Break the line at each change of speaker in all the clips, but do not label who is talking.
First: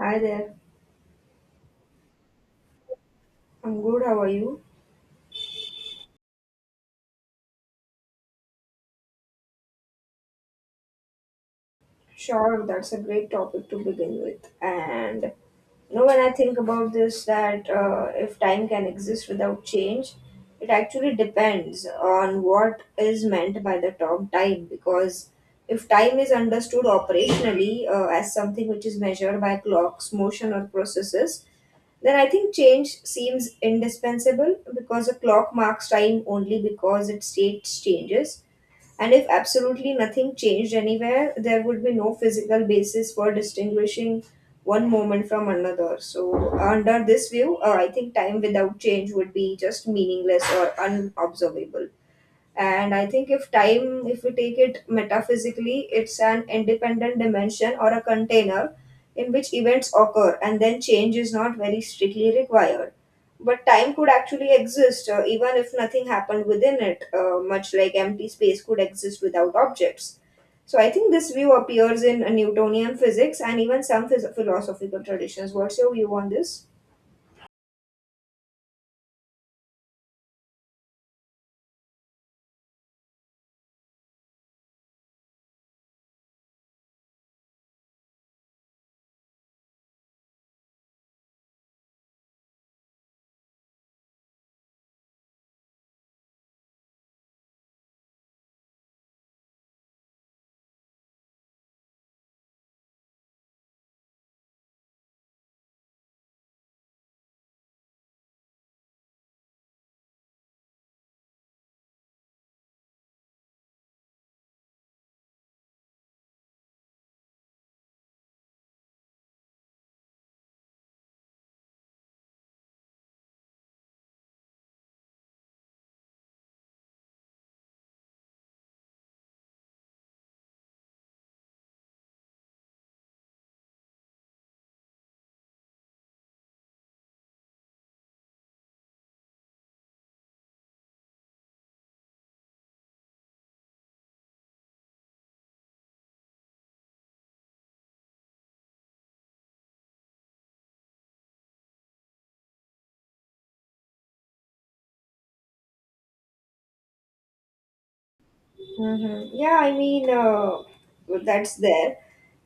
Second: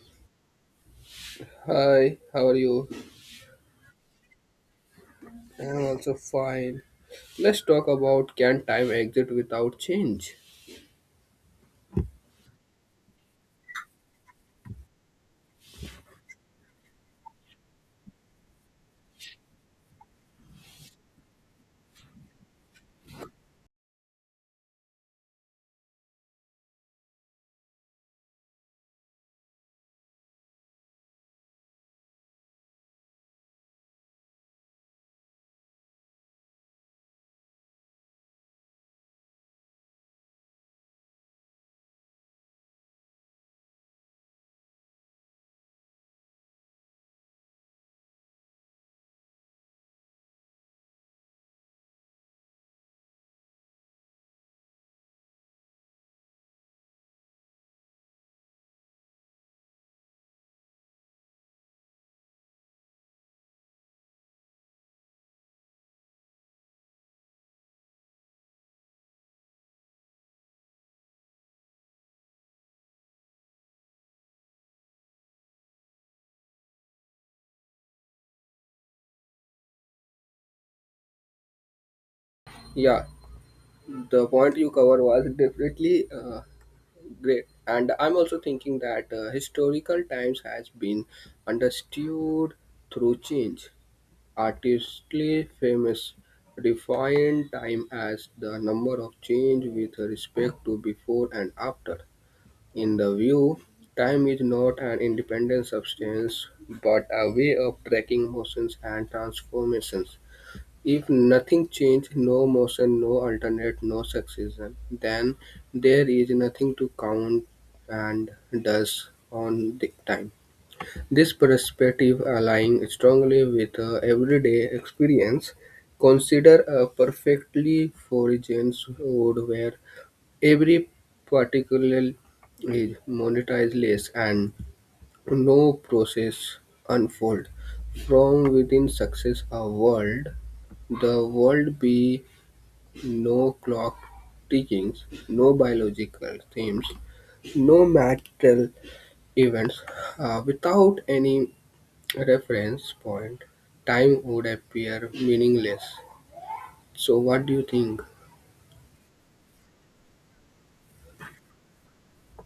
Hi there.
Hi, how are you?
I'm good. How are you?
I'm also fine. Let's talk about can time exist without change?
Sure, that's a great topic to begin with. And you know, when I think about this, that if time can exist without change, it actually depends on what is meant by the term time. Because if time is understood operationally as something which is measured by clocks, motion, or processes, then I think change seems indispensable because a clock marks time only because its state changes. And if absolutely nothing changed anywhere, there would be no physical basis for distinguishing one moment from another. So, under this view, I think time without change would be just meaningless or unobservable. And I think if time, if we take it metaphysically, it's an independent dimension or a container in which events occur, and then change is not very strictly required, but time could actually exist even if nothing happened within it, much like empty space could exist without objects. So I think this view appears in Newtonian physics and even some philosophical traditions. What's your view on this?
Yeah, the point you covered was definitely great. And I'm also thinking that historical times has been understood through change. Artistly famous defined time as the number of change with respect to before and after. In the view, time is not an independent substance but a way of tracking motions and transformations. If nothing changes, no motion, no alternate, no succession, then there is nothing to count and thus on the time. This perspective aligns strongly with everyday experience. Consider a perfectly foraged wood where every particle is monetized less, and no process unfold from within success a world. The world be no clock tickings, no biological themes, no material events. Without any reference point, time would appear meaningless. So what do you think?
Hmm. Yeah, I mean, that's there.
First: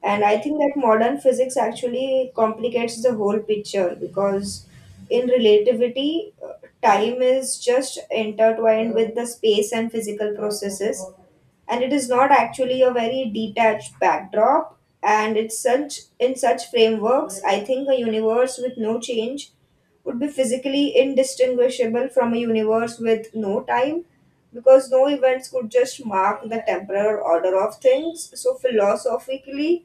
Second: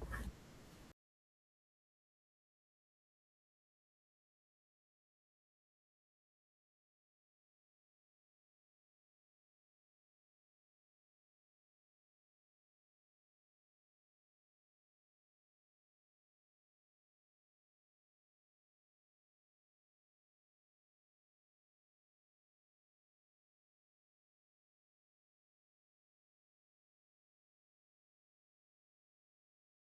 And I think that modern physics actually complicates the whole picture because in relativity, time is just intertwined with the space and physical processes, and it is not actually a very detached backdrop. And it's such, in such frameworks, I think a universe with no change would be physically indistinguishable from a universe with no time, because no events could just mark the temporal order of things. So philosophically,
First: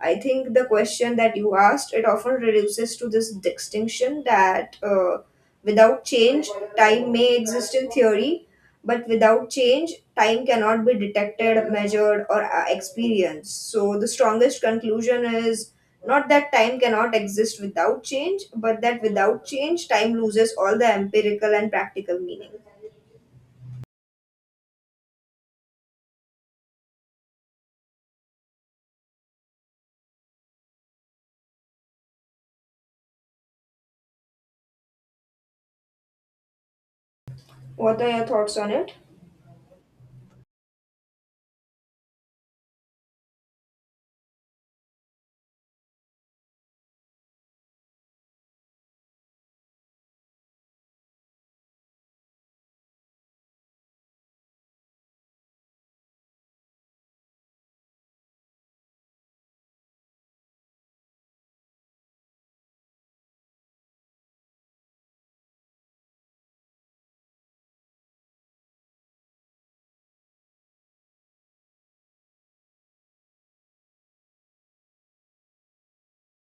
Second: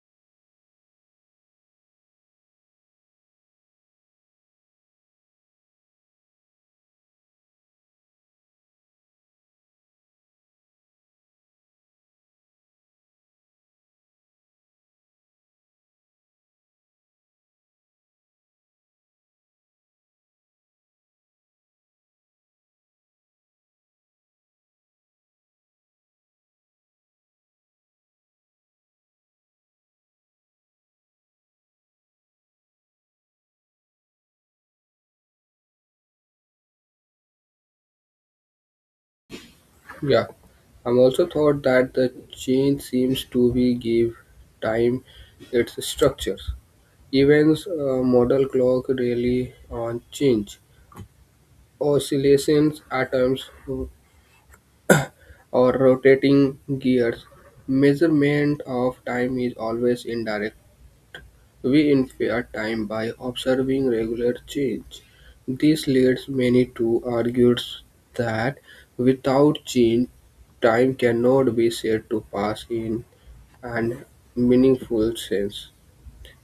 I think the question that you asked, it often reduces to this distinction that, without change, time may exist in theory, but without change, time cannot be detected, measured, or experienced. So the strongest conclusion is not that time cannot exist without change, but that without change, time loses all the empirical and practical meaning. What are your thoughts on it?
Yeah, I'm also thought that the change seems to be give time its structure. Events model clock really on change. Oscillations, atoms, or rotating gears. Measurement of time is always indirect. We infer time by observing regular change. This leads many to argue that without change, time cannot be said to pass in and meaningful sense.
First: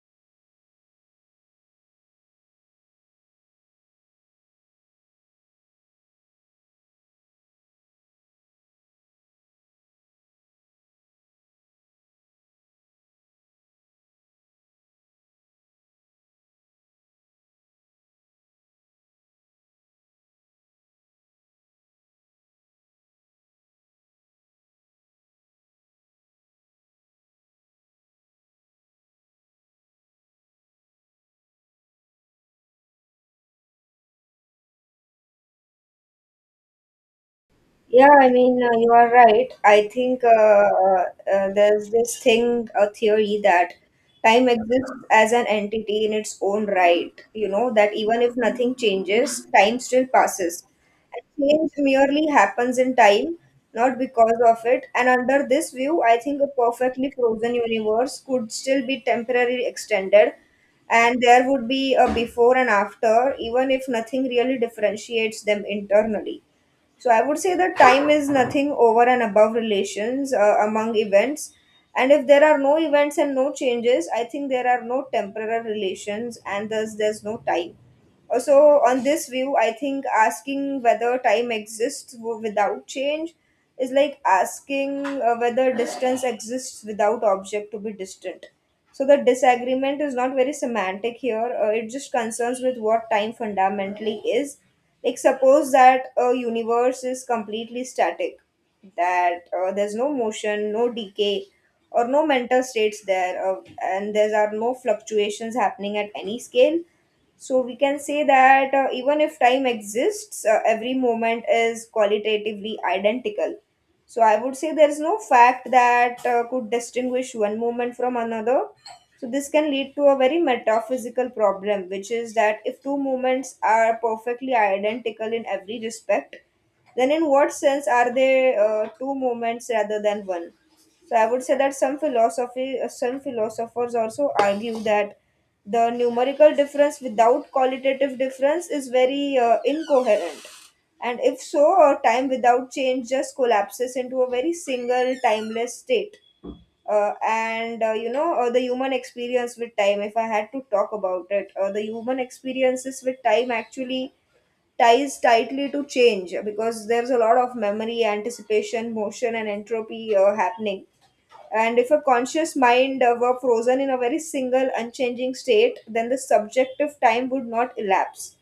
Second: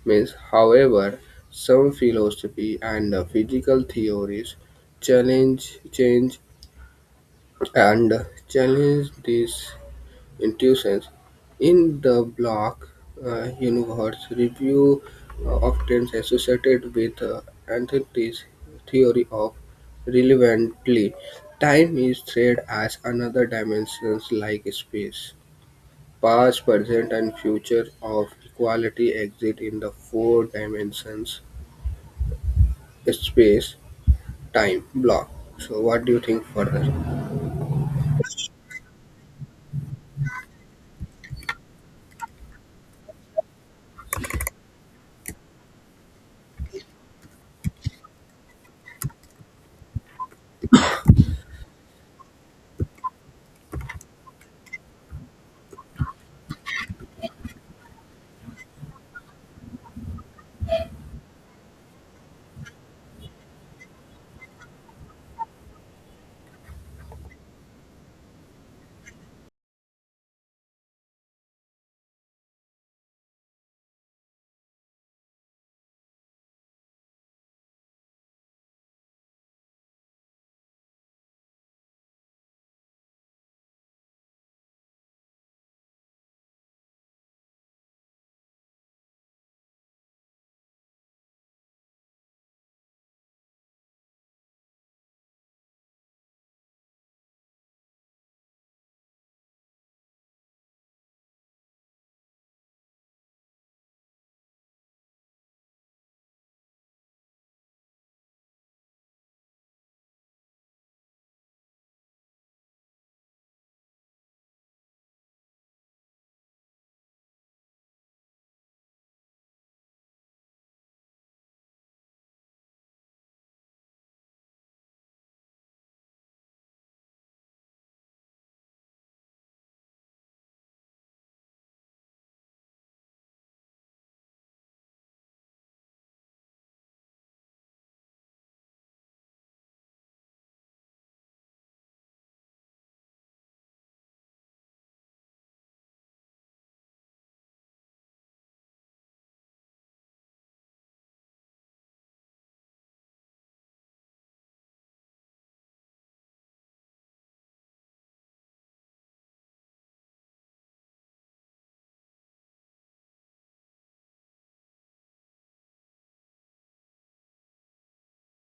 Means, however, some philosophy and physical theories challenge change and challenge these intuitions. In the block universe review often associated with Anthony's theory of relevantly time is treated as another dimension like space. Past, present, and future of equality exist in the four dimensions space, time, block. So, what do you think further?
Yeah, I mean, you are right. I think there's this thing, a theory that time exists as an entity in its own right. You know, that even if nothing changes, time still passes. And change merely happens in time, not because of it. And under this view, I think a perfectly frozen universe could still be temporarily extended, and there would be a before and after, even if nothing really differentiates them internally. So I would say that time is nothing over and above relations among events. And if there are no events and no changes, I think there are no temporal relations, and thus there's no time. So, on this view, I think asking whether time exists without change is like asking whether distance exists without object to be distant. So, the disagreement is not very semantic here, it just concerns with what time fundamentally is. Like, suppose that a universe is completely static, that there's no motion, no decay, or no mental states there, and there are no fluctuations happening at any scale. So we can say that, even if time exists, every moment is qualitatively identical. So I would say there is no fact that could distinguish one moment from another. So this can lead to a very metaphysical problem, which is that if two moments are perfectly identical in every respect, then in what sense are they two moments rather than one? So I would say that some philosophers also argue that the numerical difference without qualitative difference is very incoherent. And if so, time without change just collapses into a very single timeless state. And you know, the human experience with time, if I had to talk about it, the human experiences with time actually ties tightly to change, because there's a lot of memory, anticipation, motion, and entropy happening. And if a conscious mind were frozen in a very single, unchanging state, then the subjective time would not elapse.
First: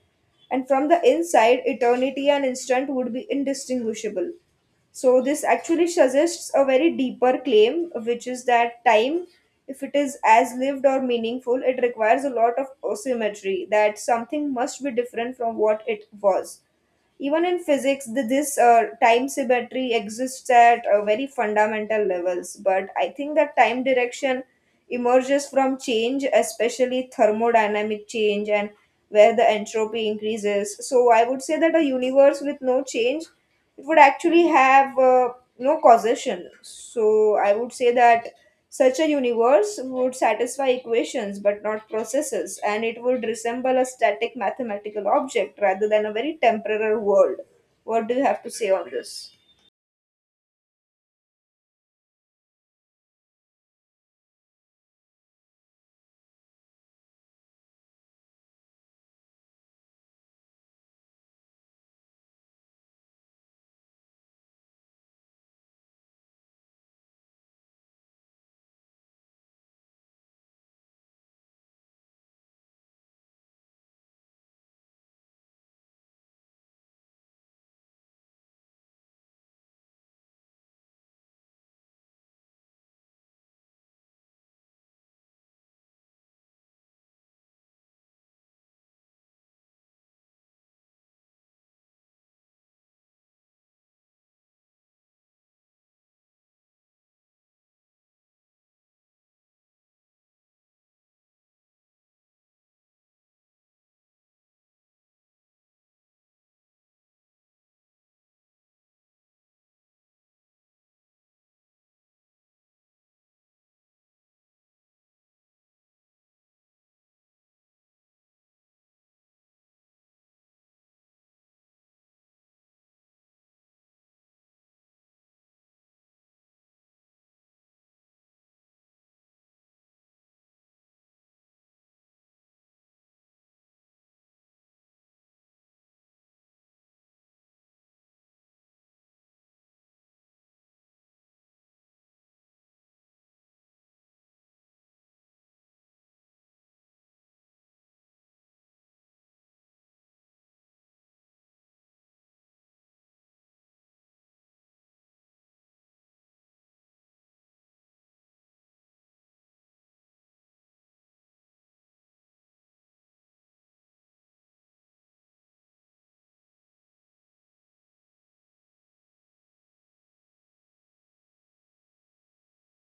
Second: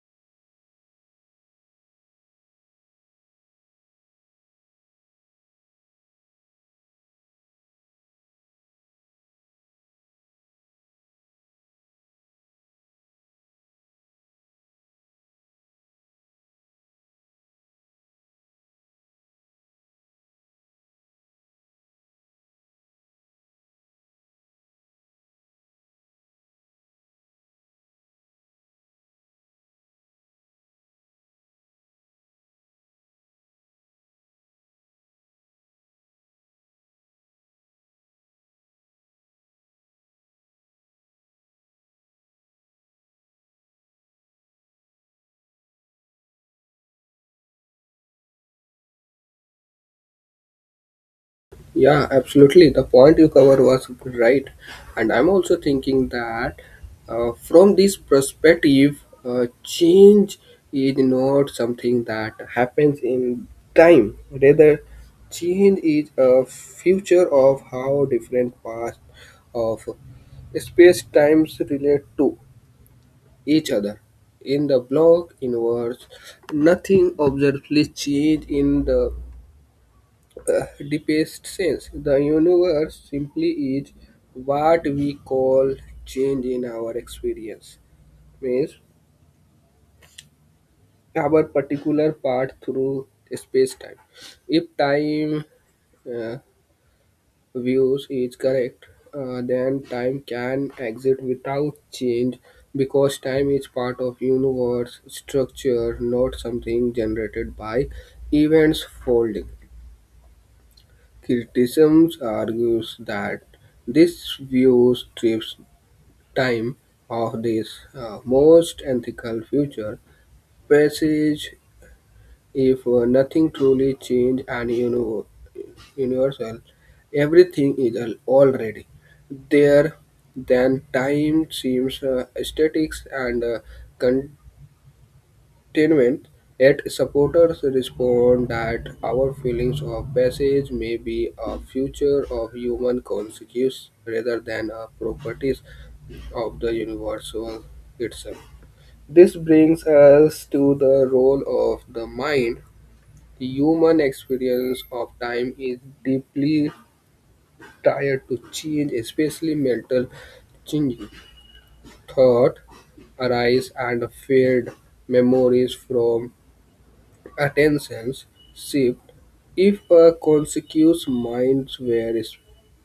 And from the inside, eternity and instant would be indistinguishable. So, this actually suggests a very deeper claim, which is that time, if it is as lived or meaningful, it requires a lot of asymmetry, that something must be different from what it was. Even in physics, this time symmetry exists at very fundamental levels, but I think that time direction emerges from change, especially thermodynamic change, and where the entropy increases. So I would say that a universe with no change, it would actually have no causation. So I would say that such a universe would satisfy equations but not processes, and it would resemble a static mathematical object rather than a very temporal world. What do you have to say on this?
Yeah, absolutely. The point you covered was right. And I'm also thinking that from this perspective, change is not something that happens in time. Rather, change is a feature of how different parts of space times relate to each other. In the block inverse, nothing observably changes in the deepest sense. The universe simply is what we call change in our experience, means our particular path through space time. If time uh, views is correct, then time can exist without change because time is part of universe structure, not something generated by events folding. Criticisms argues that this view strips time of this most ethical future passage. If nothing truly changed and universal, everything is already there, then time seems aesthetics and containment. Yet supporters respond that our feelings of passage may be a future of human consciousness rather than a properties of the universal itself. This brings us to the role of the mind. The human experience of time is deeply tied to change, especially mental changing. Thought arise and fade, memories from attentions shift. If a conscious mind were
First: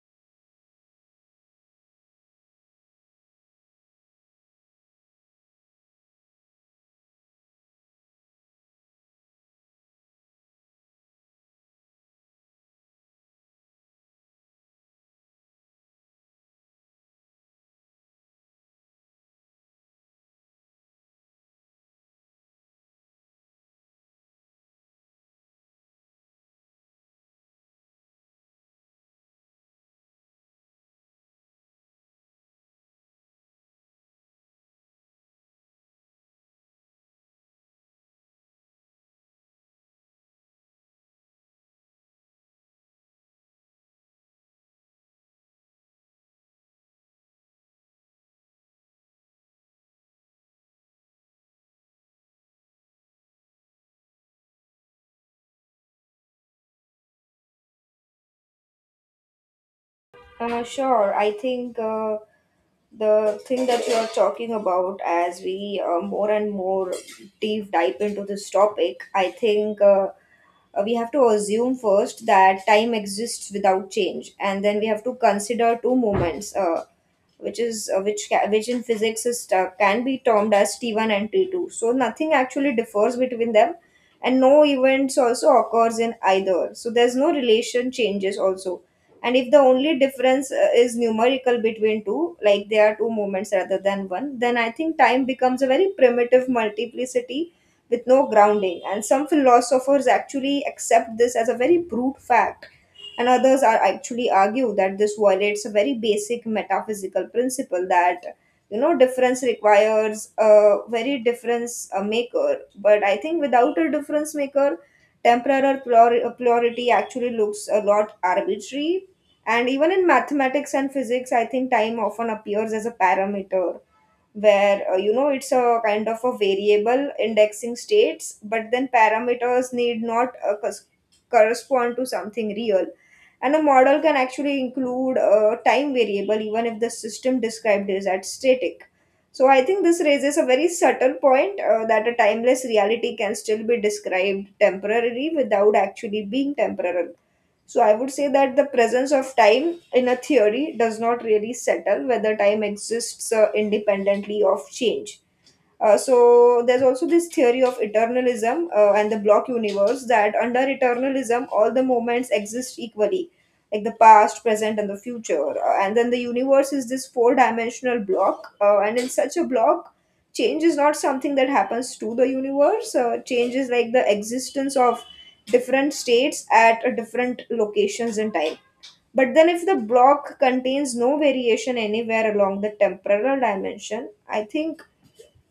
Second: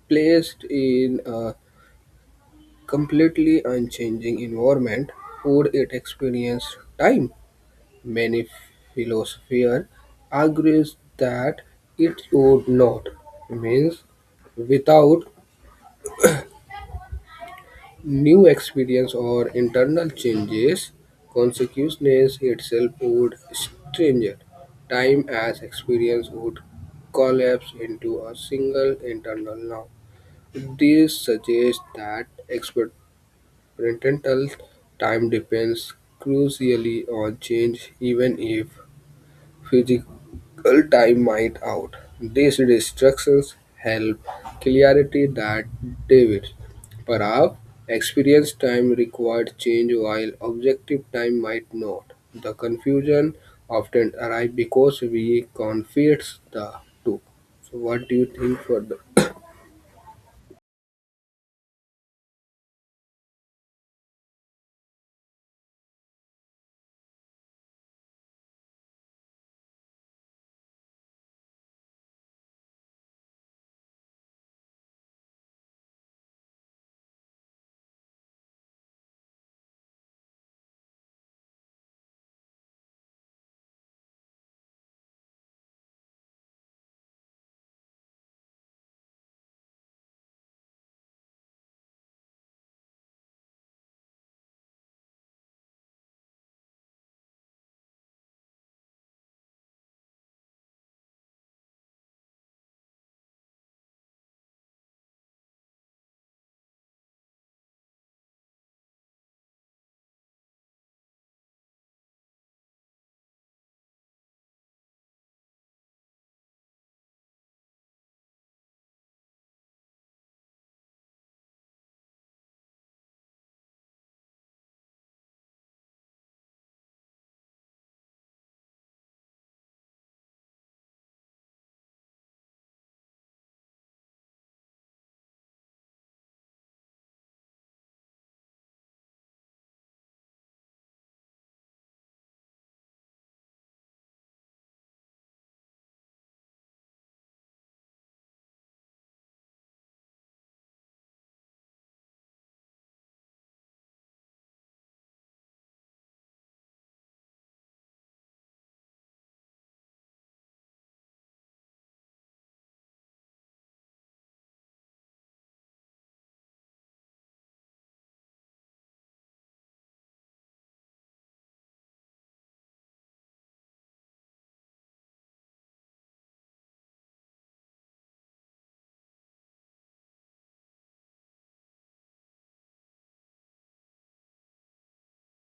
placed in a completely unchanging environment, would it experience time? Many philosophers argue that it would not, means without new experience or internal changes, consciousness itself would stringe. Time as experience would collapse into a single internal now. This suggests that experimental time depends crucially on change, even if physical time might out. These distractions help clarity that David Parab experience time required change while objective time might not. The confusion often arrives because we confuse the two. So what do you think for the
Sure, I think the thing that you are talking about, as we more and more deep dive into this topic, I think. We have to assume first that time exists without change, and then we have to consider two moments, which in physics is can be termed as T1 and T2. So nothing actually differs between them, and no events also occurs in either. So there's no relation changes also. And if the only difference is numerical between two, like there are two movements rather than one, then I think time becomes a very primitive multiplicity with no grounding. And some philosophers actually accept this as a very brute fact, and others are actually argue that this violates a very basic metaphysical principle, that, you know, difference requires a very difference maker. But I think without a difference maker, temporal plurality actually looks a lot arbitrary. And even in mathematics and physics, I think time often appears as a parameter, where, you know, it's a kind of a variable indexing states, but then parameters need not correspond to something real. And a model can actually include a time variable even if the system described is at static. So I think this raises a very subtle point, that a timeless reality can still be described temporarily without actually being temporal. So I would say that the presence of time in a theory does not really settle whether time exists independently of change. So there's also this theory of eternalism and the block universe, that under eternalism all the moments exist equally, like the past, present and the future. And then the universe is this four dimensional block, and in such a block, change is not something that happens to the universe. Change is like the existence of different states at different locations in time. But then, if the block contains no variation anywhere along the temporal dimension, I think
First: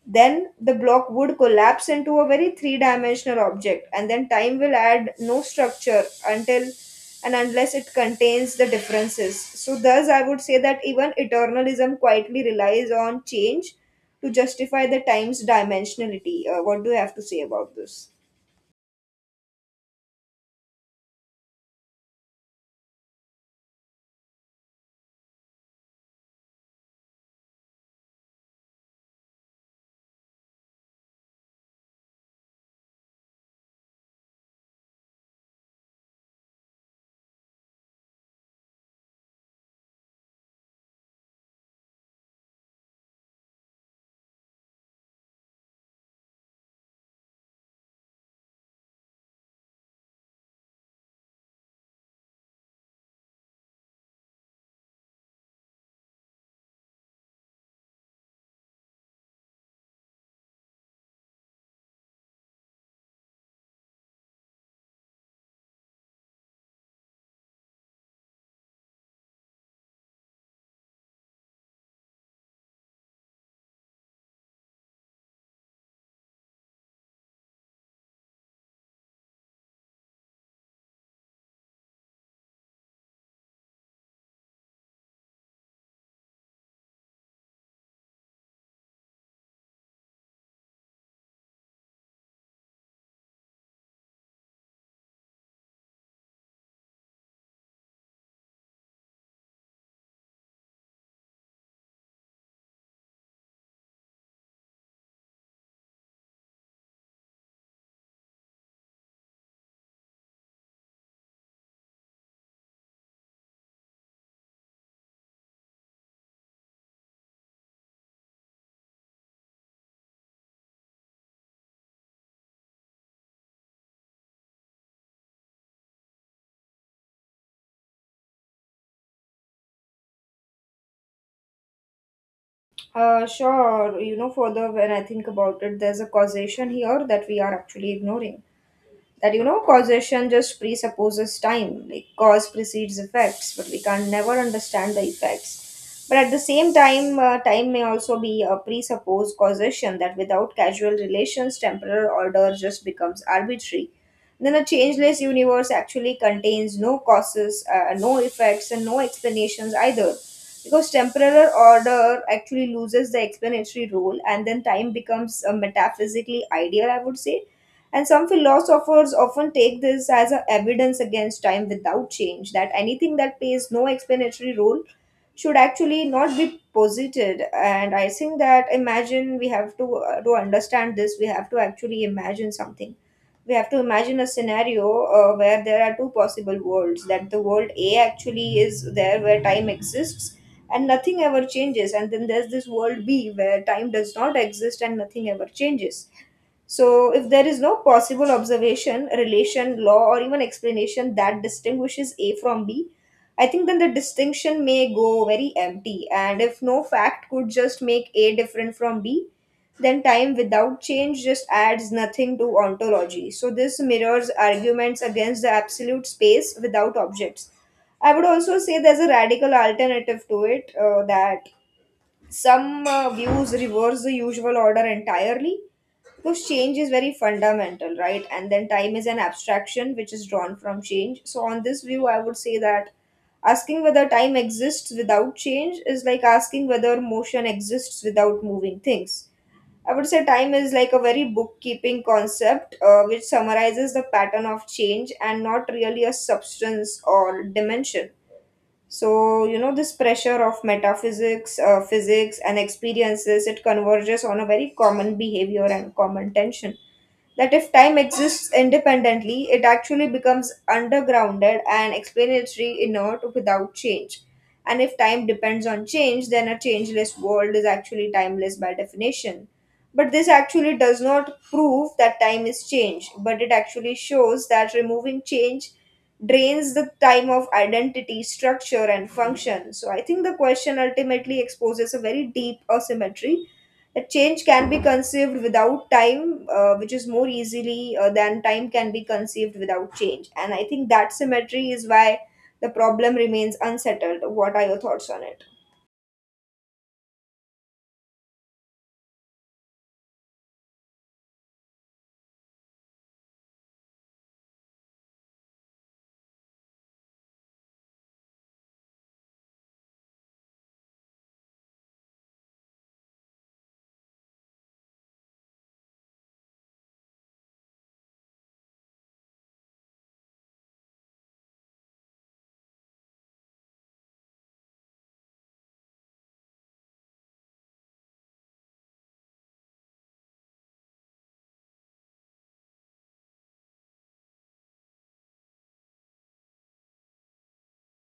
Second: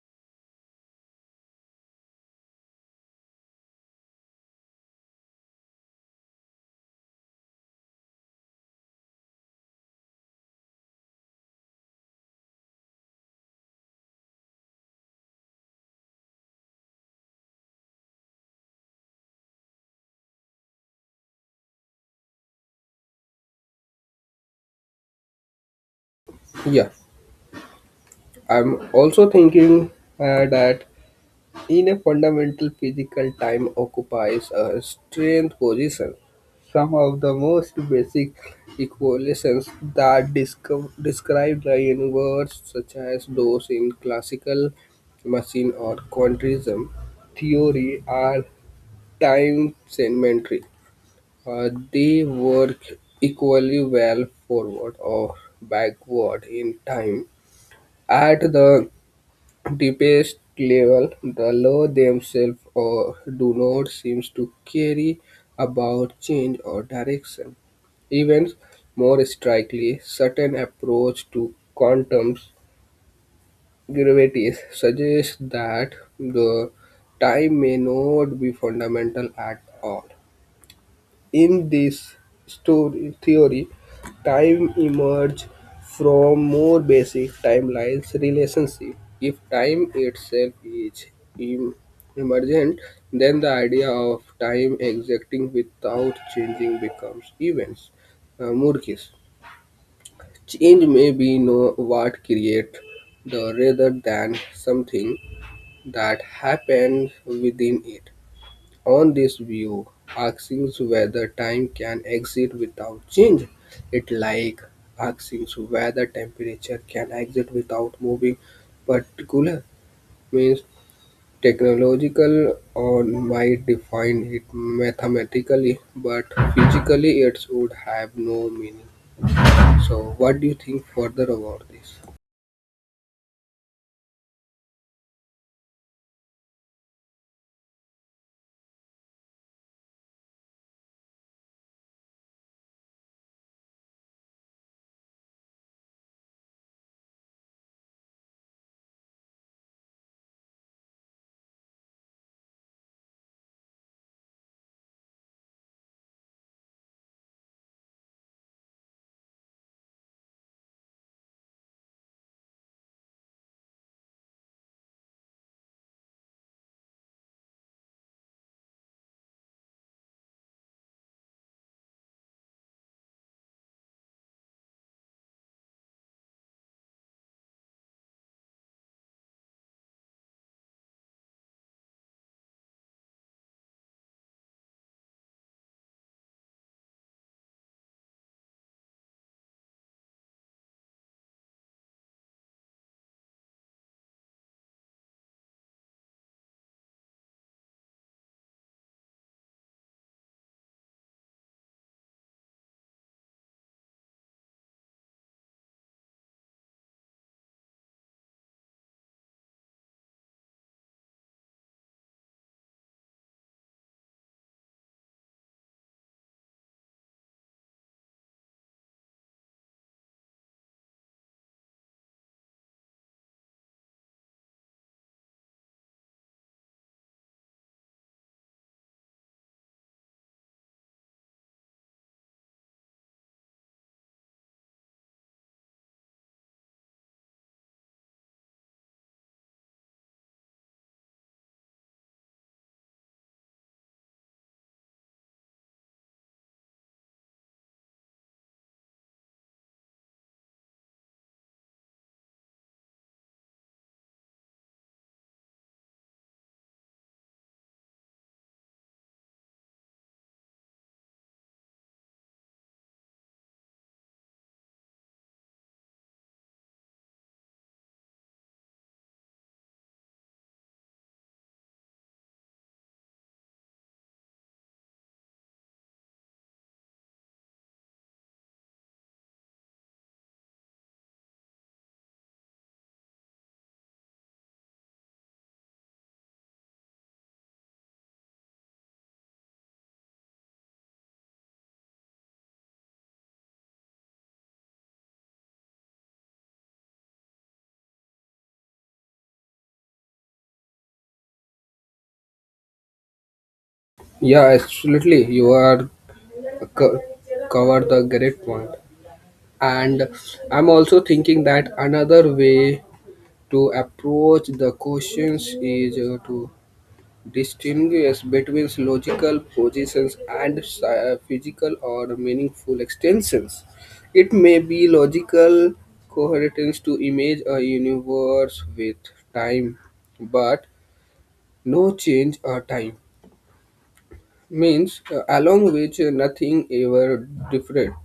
then the block would collapse into a very three dimensional object, and then time will add no structure until and unless it contains the differences. So thus I would say that even eternalism quietly relies on change to justify the time's dimensionality. What do you have to say about this?
yeah? I'm also thinking that in a fundamental physical, time occupies a strength position. Some of the most basic equations that describe the universe, such as those in classical machine or quantism theory, are time segmentary. They work equally well forward or backward in time at the deepest level, the law themselves or do not seems to carry about change or direction. Even more strikingly, certain approach to quantum gravity suggests that the time may not be fundamental at all. In this story theory, time emerges from more basic timelines relationship. If time itself is em- emergent, then the idea of time existing without changing becomes events. Murkis. Change may be know what create the rather than something that happens within it. On this view, asking whether time can exist without change, it like asking whether temperature can exist without moving particular means technological or might define it mathematically but physically it would have no meaning. So what do you think further about this?
Sure, you know, further, when I think about it, there's a causation here that we are actually ignoring, that, you know, causation just presupposes time, like cause precedes effects, but we can never understand the effects. But at the same time, time may also be a presupposed causation, that without casual relations temporal order just becomes arbitrary. Then a changeless universe actually contains no causes, no effects and no explanations either, because temporal order actually loses the explanatory role, and then time becomes metaphysically ideal, I would say. And some philosophers often take this as a evidence against time without change, that anything that plays no explanatory role should actually not be posited. And I think that, imagine, we have to understand this, we have to actually imagine something. We have to imagine a scenario where there are two possible worlds, that the world A actually is there where time exists and nothing ever changes, and then there's this world B where time does not exist and nothing ever changes. So, if there is no possible observation, relation, law, or even explanation that distinguishes A from B, I think then the distinction may go very empty. And if no fact could just make A different from B, then time without change just adds nothing to ontology. So, this mirrors arguments against the absolute space without objects. I would also say there's a radical alternative to it, that some views reverse the usual order entirely, because change is very fundamental, right? And then time is an abstraction which is drawn from change. So, on this view, I would say that asking whether time exists without change is like asking whether motion exists without moving things. I would say time is like a very bookkeeping concept which summarizes the pattern of change and not really a substance or dimension. So, this pressure of metaphysics, physics, and experiences, it converges on a very common behavior and common tension that if time exists independently, it actually becomes undergrounded and explanatory inert without change. And if time depends on change, then a changeless world is actually timeless by definition. But this actually does not prove that time is change, but it actually shows that removing change drains the time of identity, structure, and function. So I think the question ultimately exposes a very deep asymmetry. A change can be conceived without time, which is more easily than time can be conceived without change. And I think that symmetry is why the problem remains unsettled. What are your thoughts on it?
Yeah, absolutely. You are co- covered the great point. And I'm also thinking that another way to approach the questions is to distinguish between logical positions and physical or meaningful extensions. It may be logical coherence to image a universe with time, but no change or time means along which nothing ever different.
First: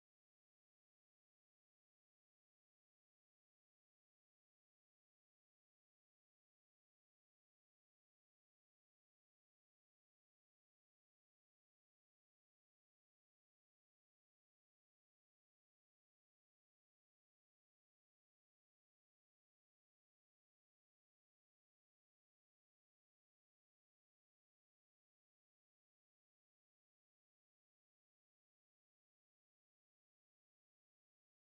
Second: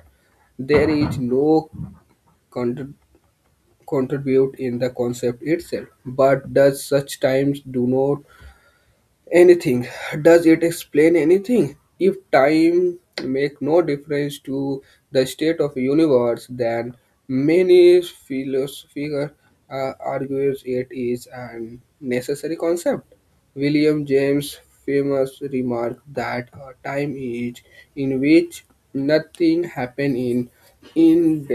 There is no contribute in the concept itself, but does such times do not anything. Does it explain anything? If time make no difference to the state of universe, then many philosophers argues it is an necessary concept. William James famous remark that a time is in which nothing happen in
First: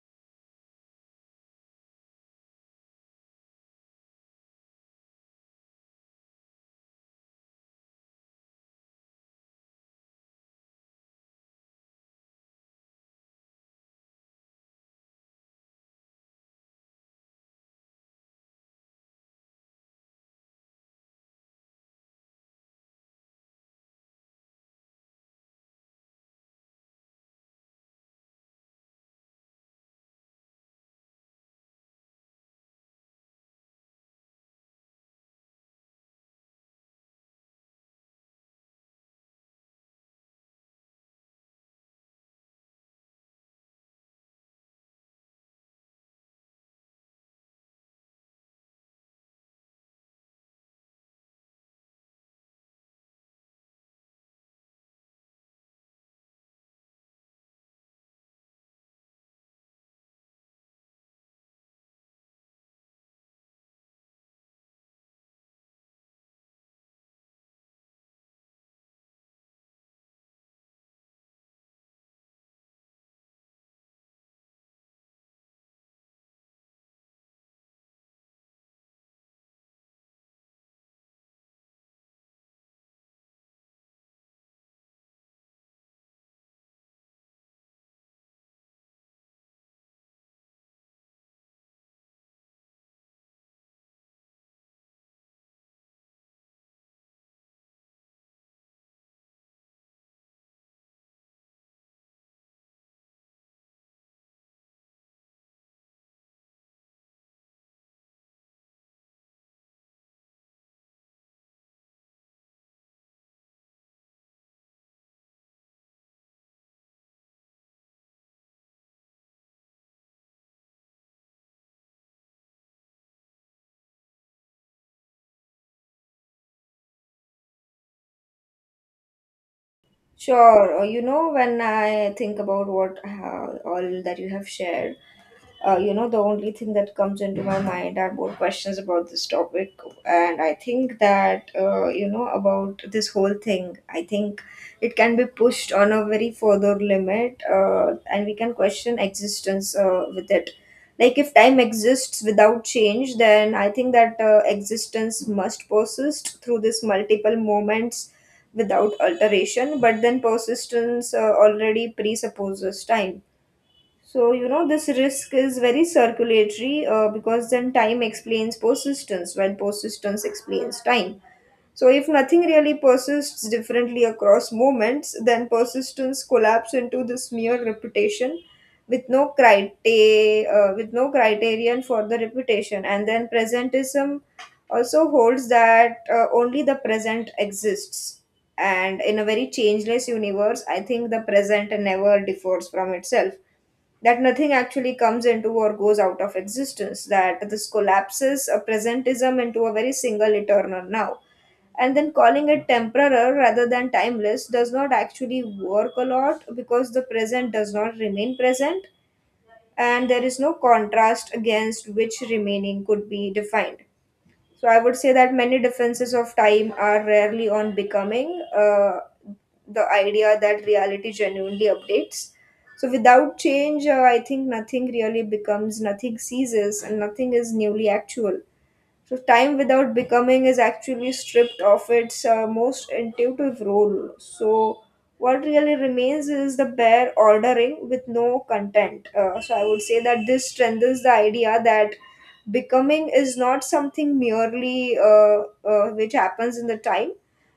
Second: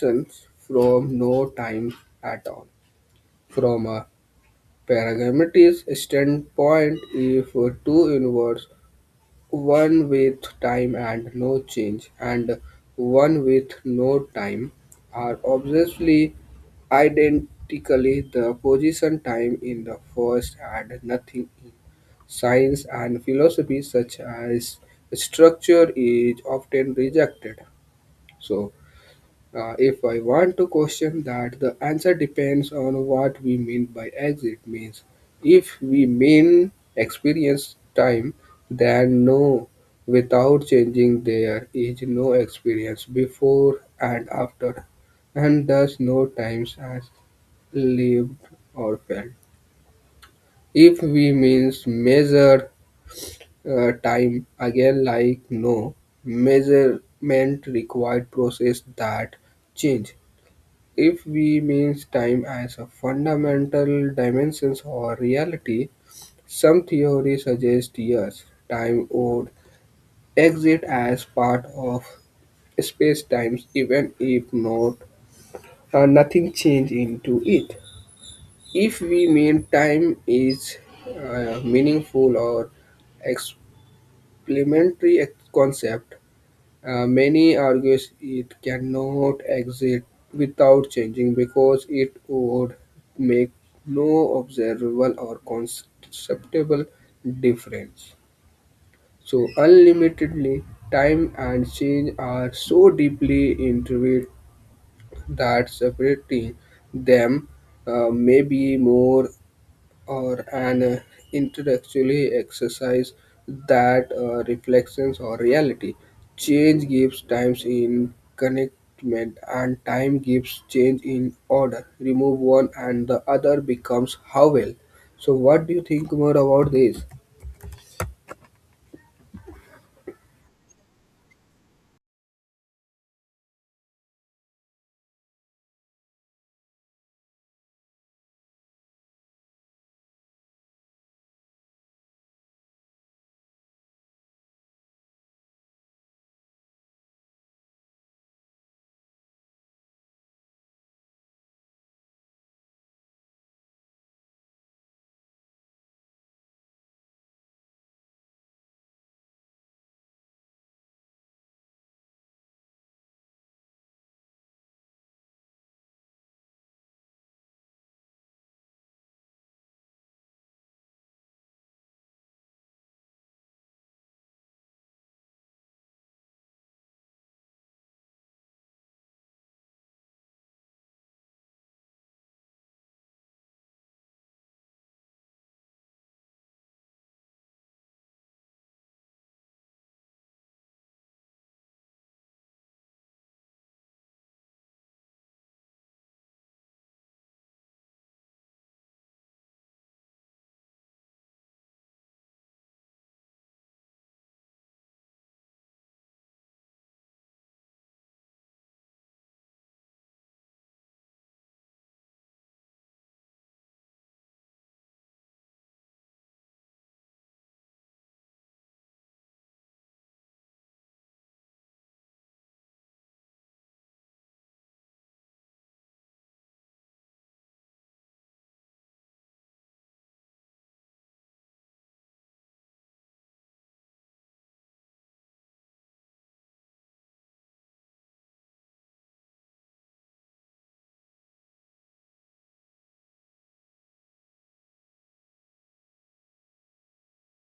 from no time at all from a paradigmatic standpoint if two inwards, one with time and no change, and one with no time, are obviously identically the position time in the first and nothing in science and philosophy such as structure is often rejected. So if I want to question that, the answer depends on what we mean by exit means. If we mean experience time, then no. Without changing, there is no experience before and after, and thus no times as lived or felt. If we means measure time again, like no measurement required process that change. If we means time as a fundamental dimension or reality, some theories suggest yes, time would exist as part of space-time even if not nothing change into it. If we mean time is meaningful or explanatory concept, many argues it cannot exist without changing because it would make no observable or conceptual difference. So, unlimitedly, time and change are so deeply intricate that separating them may be more or an intellectually exercise that reflections or reality. Change gives times in connectment and time gives change in order. Remove one and the other becomes how well. So what do you think more about this?
Sure, when I think about what all that you have shared, the only thing that comes into my mind are more questions about this topic, and I think that about this whole thing I think it can be pushed on a very further limit, and we can question existence with it. Like, if time exists without change, then I think that existence must persist through this multiple moments without alteration, but then persistence already presupposes time. So, this risk is very circulatory, because then time explains persistence, while persistence explains time. So, if nothing really persists differently across moments, then persistence collapses into this mere reputation with no criteria, with no criterion for the reputation. And then presentism also holds that only the present exists. And in a very changeless universe, I think the present never differs from itself, that nothing actually comes into or goes out of existence, that this collapses a presentism into a very single eternal now. And then calling it temporal rather than timeless does not actually work a lot, because the present does not remain present and there is no contrast against which remaining could be defined. So I would say that many defenses of time are rarely on becoming, the idea that reality genuinely updates. So without change, I think nothing really becomes, nothing ceases, and nothing is newly actual. So time without becoming is actually stripped of its most intuitive role. So what really remains is the bare ordering with no content. So I would say that this strengthens the idea that becoming is not something merely which happens in the time,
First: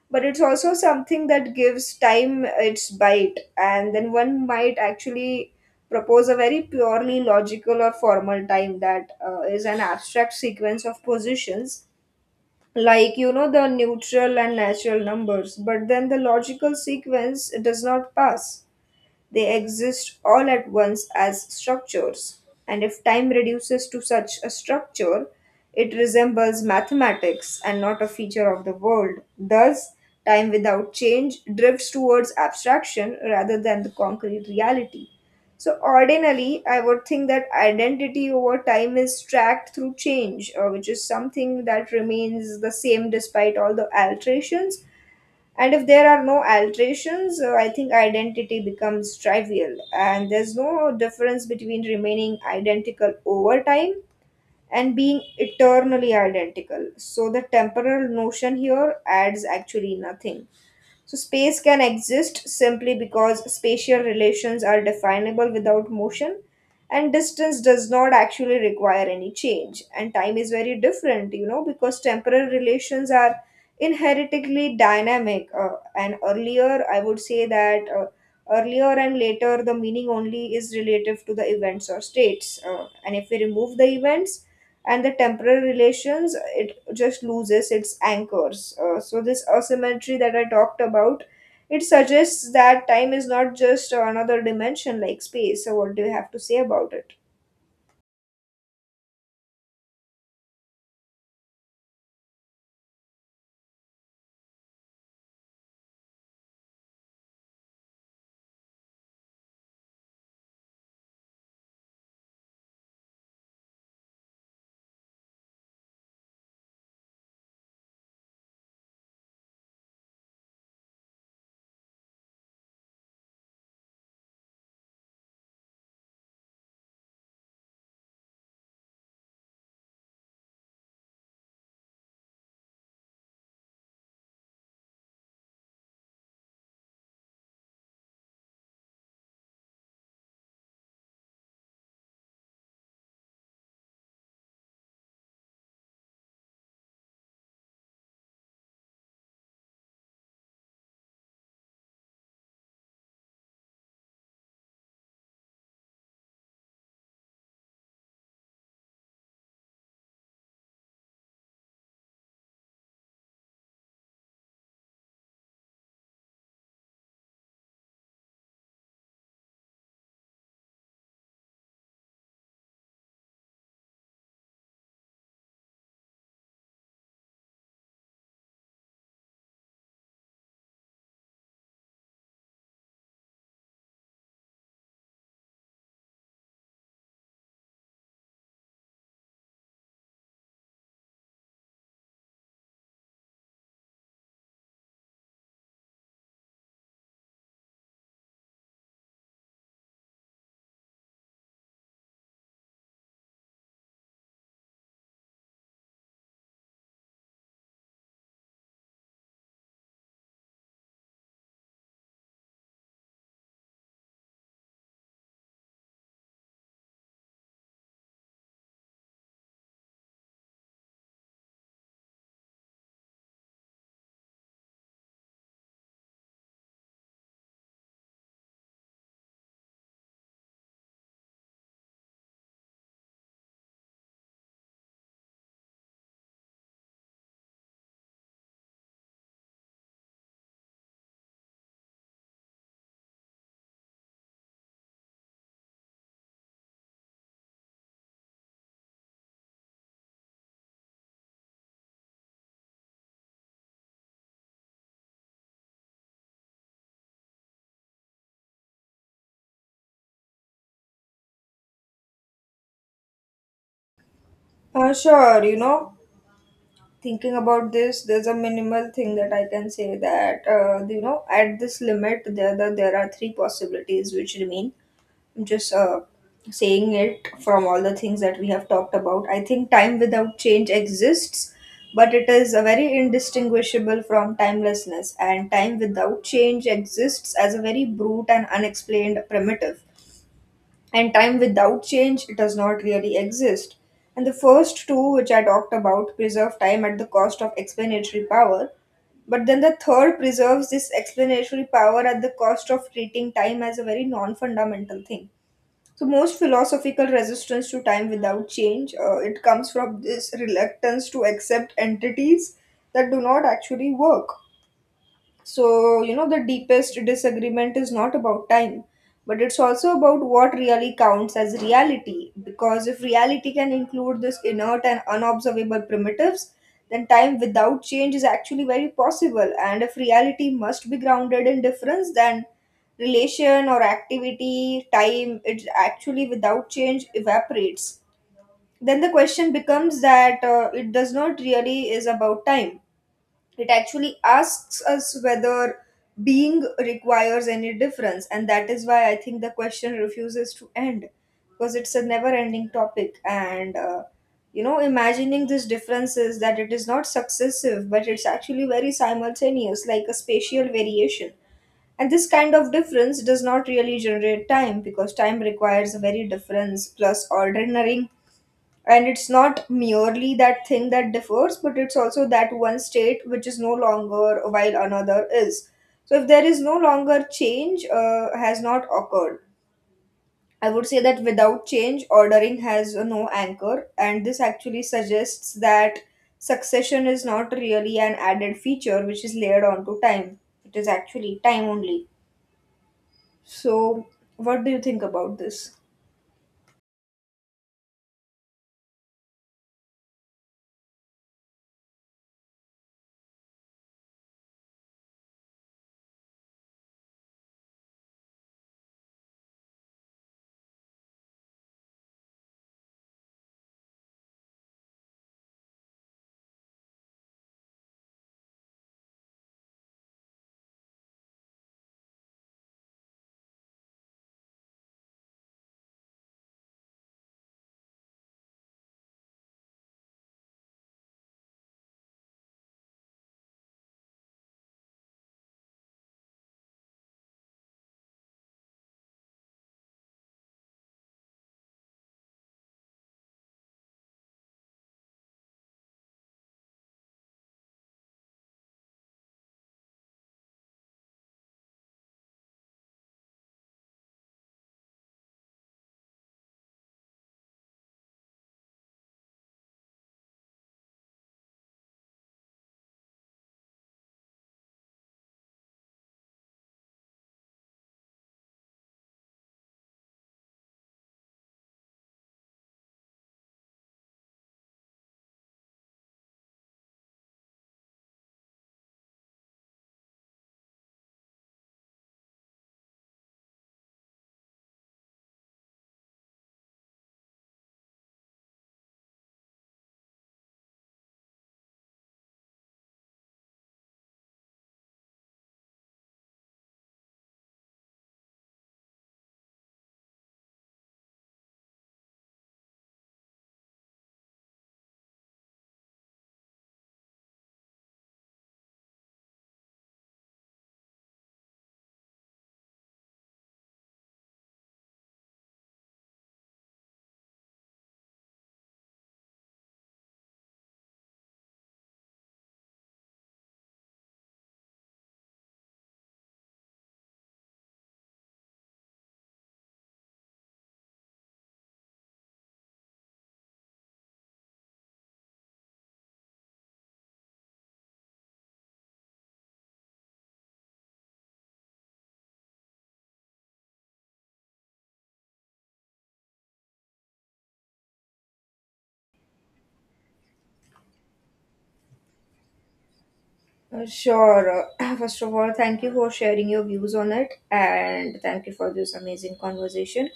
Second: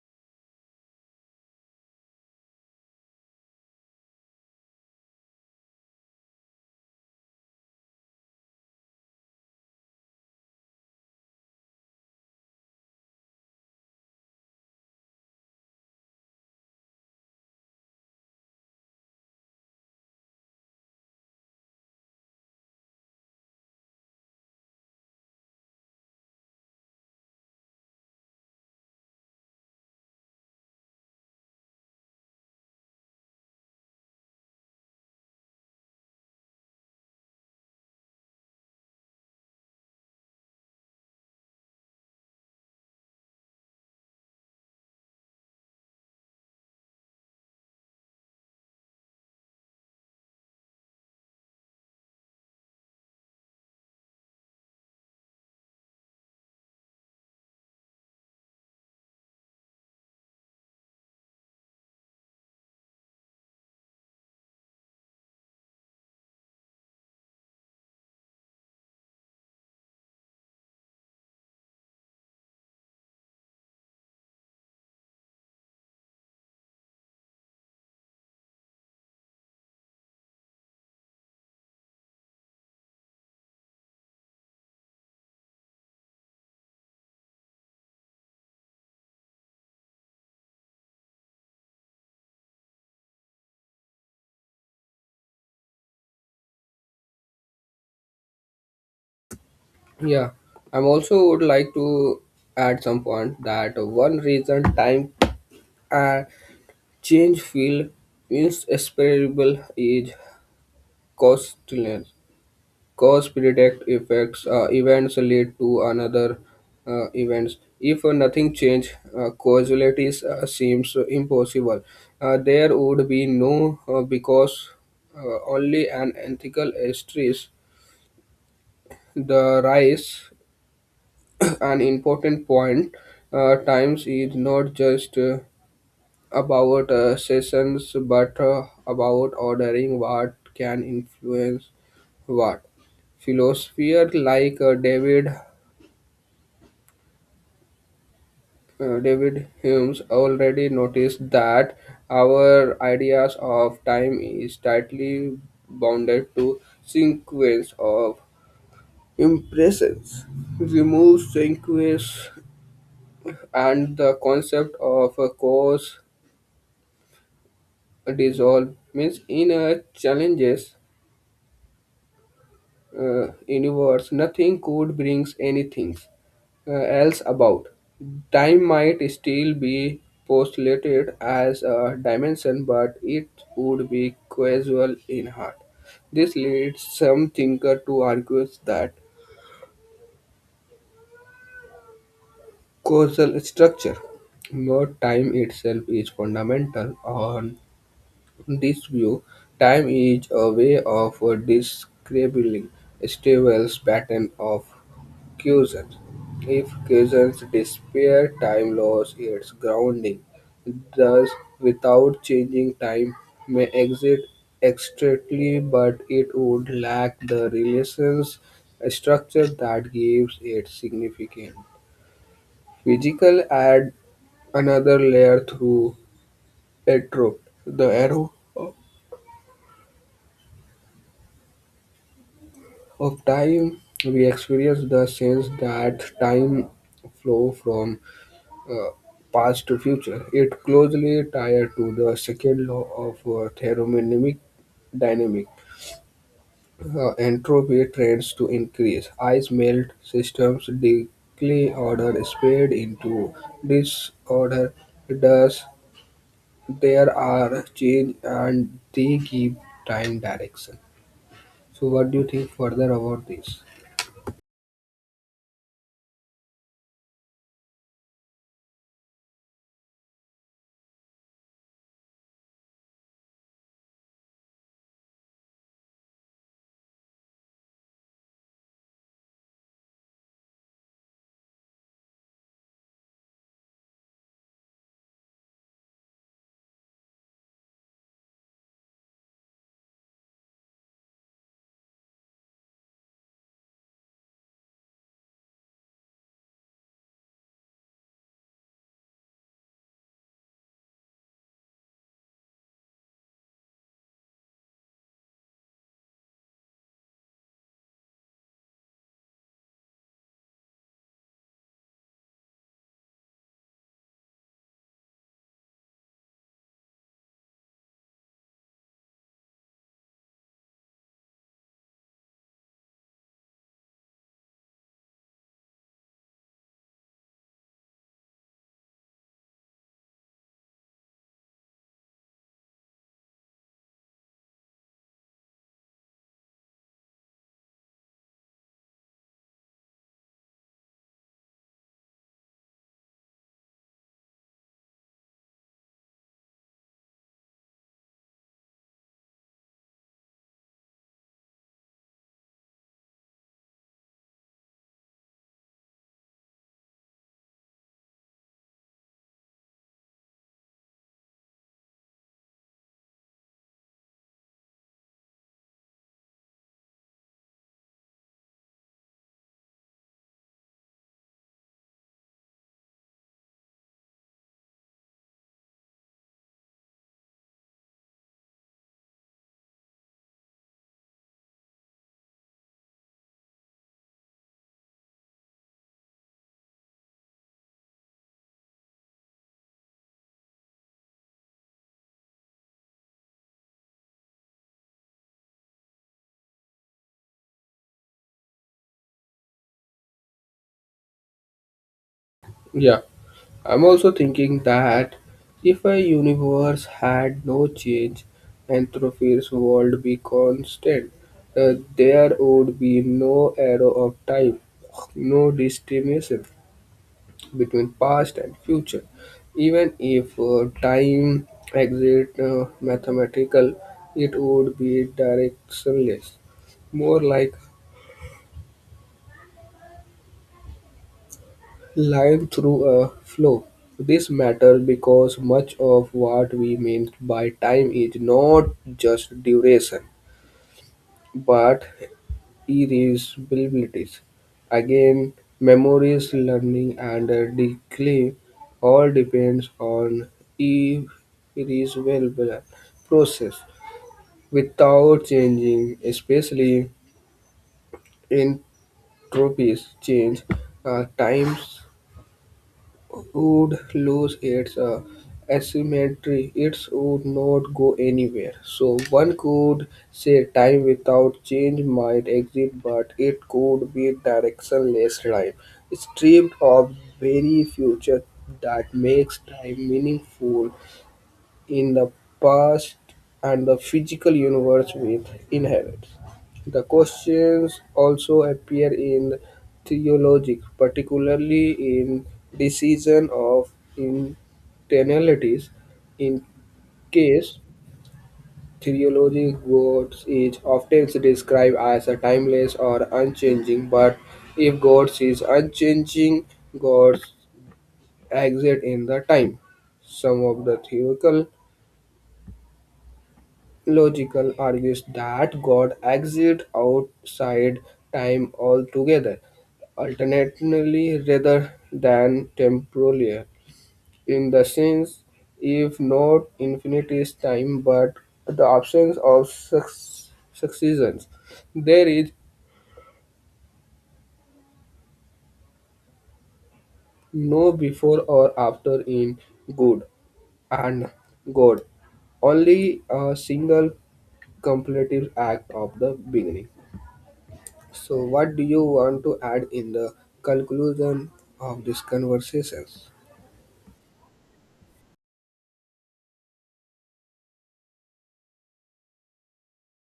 but it's also something that gives time its bite. And then one might actually propose a very purely logical or formal time that is an abstract sequence of positions, like you know the neutral and natural numbers. But then the logical sequence does not pass, they exist all at once as structures, and if time reduces to such a structure, it resembles mathematics and not a feature of the world. Thus, time without change drifts towards abstraction rather than the concrete reality. So, ordinarily, I would think that identity over time is tracked through change, which is something that remains the same despite all the alterations. And if there are no alterations, I think identity becomes trivial, and there's no difference between remaining identical over time and being eternally identical. So the temporal notion here adds actually nothing. So space can exist simply because spatial relations are definable without motion, and distance does not actually require any change. And time is very different, you know, because temporal relations are inherently dynamic, and earlier I would say that earlier and later the meaning only is relative to the events or states, and if we remove the events and the temporary relations, it just loses its anchors. So this asymmetry that I talked about, it suggests that time is not just another dimension like space. So what do you have to say about it?
Yeah, I'm also would like to add some point that one reason time uh, change feel insperable is costliness. Because predict effects events lead to another events. If nothing change, causality seems impossible. There would be no because only an ethical stress. The rise an important point. Times is not just about sessions, but about ordering what can influence what. Philosophers like David Hume's already noticed that our ideas of time is tightly bounded to sequence of impressions. Remove sequence and the concept of a cause dissolve means in a challenges universe nothing could brings anything else about. Time might still be postulated as a dimension, but it would be causal in heart. This leads some thinker to argue that causal structure, not time itself, is fundamental. On this view, time is a way of describing stable pattern of cushions. If cushions disappear, time loses its grounding. Thus, without changing, time may exist externally, but it would lack the relations structure that gives it significance. Physical add another layer through atrophy. The arrow of time we experience the sense that time flow from uh, past to future, it closely tied to the second law of thermodynamic dynamic. Entropy trends to increase. Ice melt systems decay order spread into disorder. Thus, there are change and they give time direction. So, what do you think further about this?
Sure, thinking about this, there's a minimal thing that I can say, that, at this limit, there are three possibilities which remain. Just saying it from all the things that we have talked about, I think time without change exists, but it is a very indistinguishable from timelessness, and time without change exists as a very brute and unexplained primitive. And time without change does not really exist. And the first two, which I talked about, preserve time at the cost of explanatory power. But then the third preserves this explanatory power at the cost of treating time as a very non fundamental thing. So most philosophical resistance to time without change, it comes from this reluctance to accept entities that do not actually work. So, the deepest disagreement is not about time, but it's also about what really counts as reality. Because if reality can include this inert and unobservable primitives, then time without change is actually very possible. And if reality must be grounded in difference, then relation or activity, time, it actually without change evaporates. Then the question becomes that it does not really is about time, it actually asks us whether being requires any difference, and that is why I think the question refuses to end, because it's a never ending topic. And imagining this difference is that it is not successive, but it's actually very simultaneous, like a spatial variation. And this kind of difference does not really generate time because time requires a very difference plus ordering, and it's not merely that thing that differs, but it's also that one state which is no longer while another is. So if there is no longer change, has not occurred, I would say that without change ordering has, no anchor. And this actually suggests that succession is not really an added feature which is layered onto time, it is actually time only. So what do you think about this?
Yeah, I'm also thinking that if a universe had no change, Anthropy's world be constant, there would be no arrow of time, no distinction between past and future. Even if time exists mathematical, it would be directionless, more like live through a flow. This matters because much of what we mean by time is not just duration, but irreversibilities. Again, memories, learning, and decline all depends on irreversible process. Without changing, especially entropies change, times would lose its asymmetry. It would not go anywhere. So one could say time without change might exist, but it could be directionless time, stripped of very future that makes time meaningful in the past and the physical universe we inherit. The questions also appear in theology, particularly in decision of intentionalities. In case theology, God is often described as a timeless or unchanging, but if God is unchanging, God exists in the time. Some of the theological logical argues that God exists outside time altogether, alternately rather than temporally. In the sense, if not infinite is time, but the absence of successions, there is no before or after in good and God, only a single completive act of the beginning. So, what do you want to add in the conclusion of this conversation?
Sure. First of all, thank you for sharing your views on it, and thank you for this amazing conversation.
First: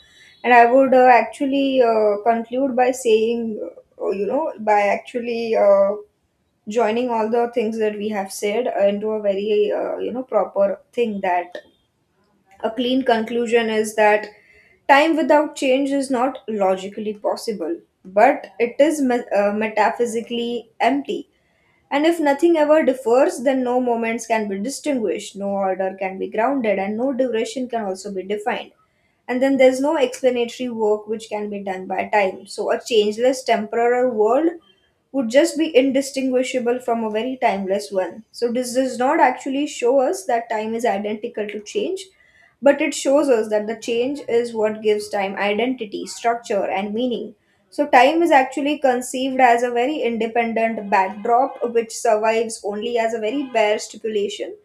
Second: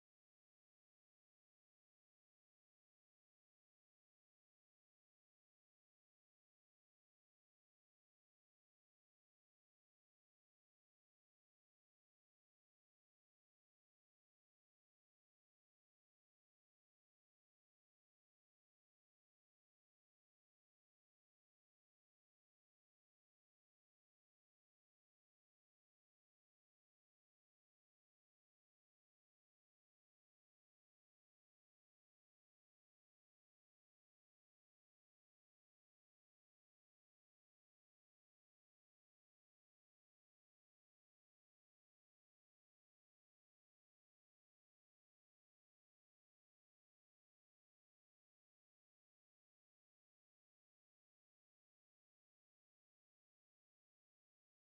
And I would actually conclude by saying, you know, by actually joining all the things that we have said into a very, proper thing, that a clean conclusion is that time without change is not logically possible, but it is metaphysically empty. And if nothing ever differs, then no moments can be distinguished, no order can be grounded, and no duration can also be defined. And then there's no explanatory work which can be done by time. So, a changeless temporal world would just be indistinguishable from a very timeless one. So, this does not actually show us that time is identical to change, but it shows us that the change is what gives time identity, structure, and meaning. So, time is actually conceived as a very independent backdrop which survives only as a very bare stipulation,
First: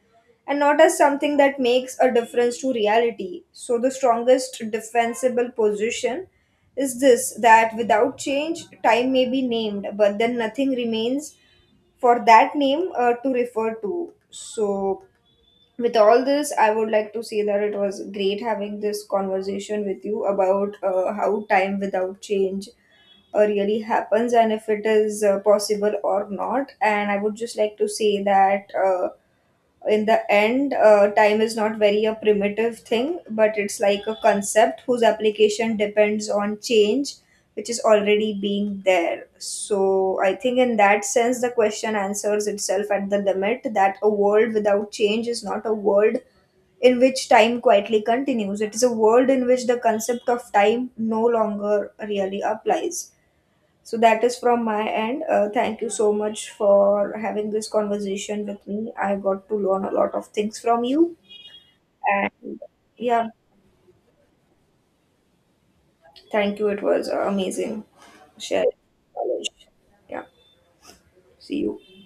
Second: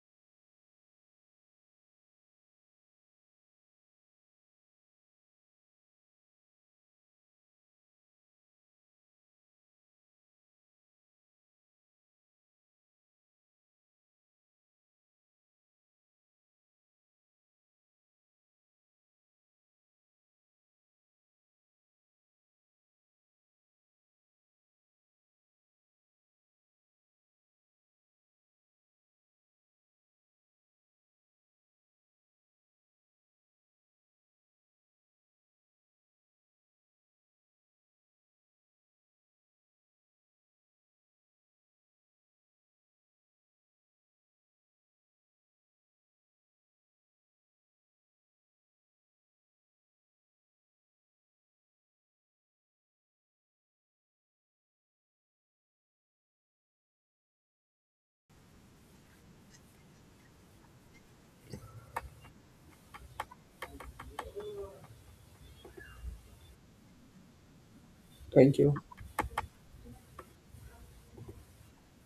and not as something that makes a difference to reality. So, the strongest defensible position is this, that without change, time may be named, but then nothing remains for that name to refer to. So, with all this, I would like to say that it was great having this conversation with you about how time without change really happens, and if it is possible or not. And I would just like to say that. In the end, time is not very a primitive thing, but it's like a concept whose application depends on change which is already being there. So I think in that sense the question answers itself at the limit, that a world without change is not a world in which time quietly continues, it is a world in which the concept of time no longer really applies. So that is from my end. Thank you so much for having this conversation with me. I got to learn a lot of things from you. And yeah, thank you. It was amazing
Thank
sharing
you.
knowledge. Yeah, see you.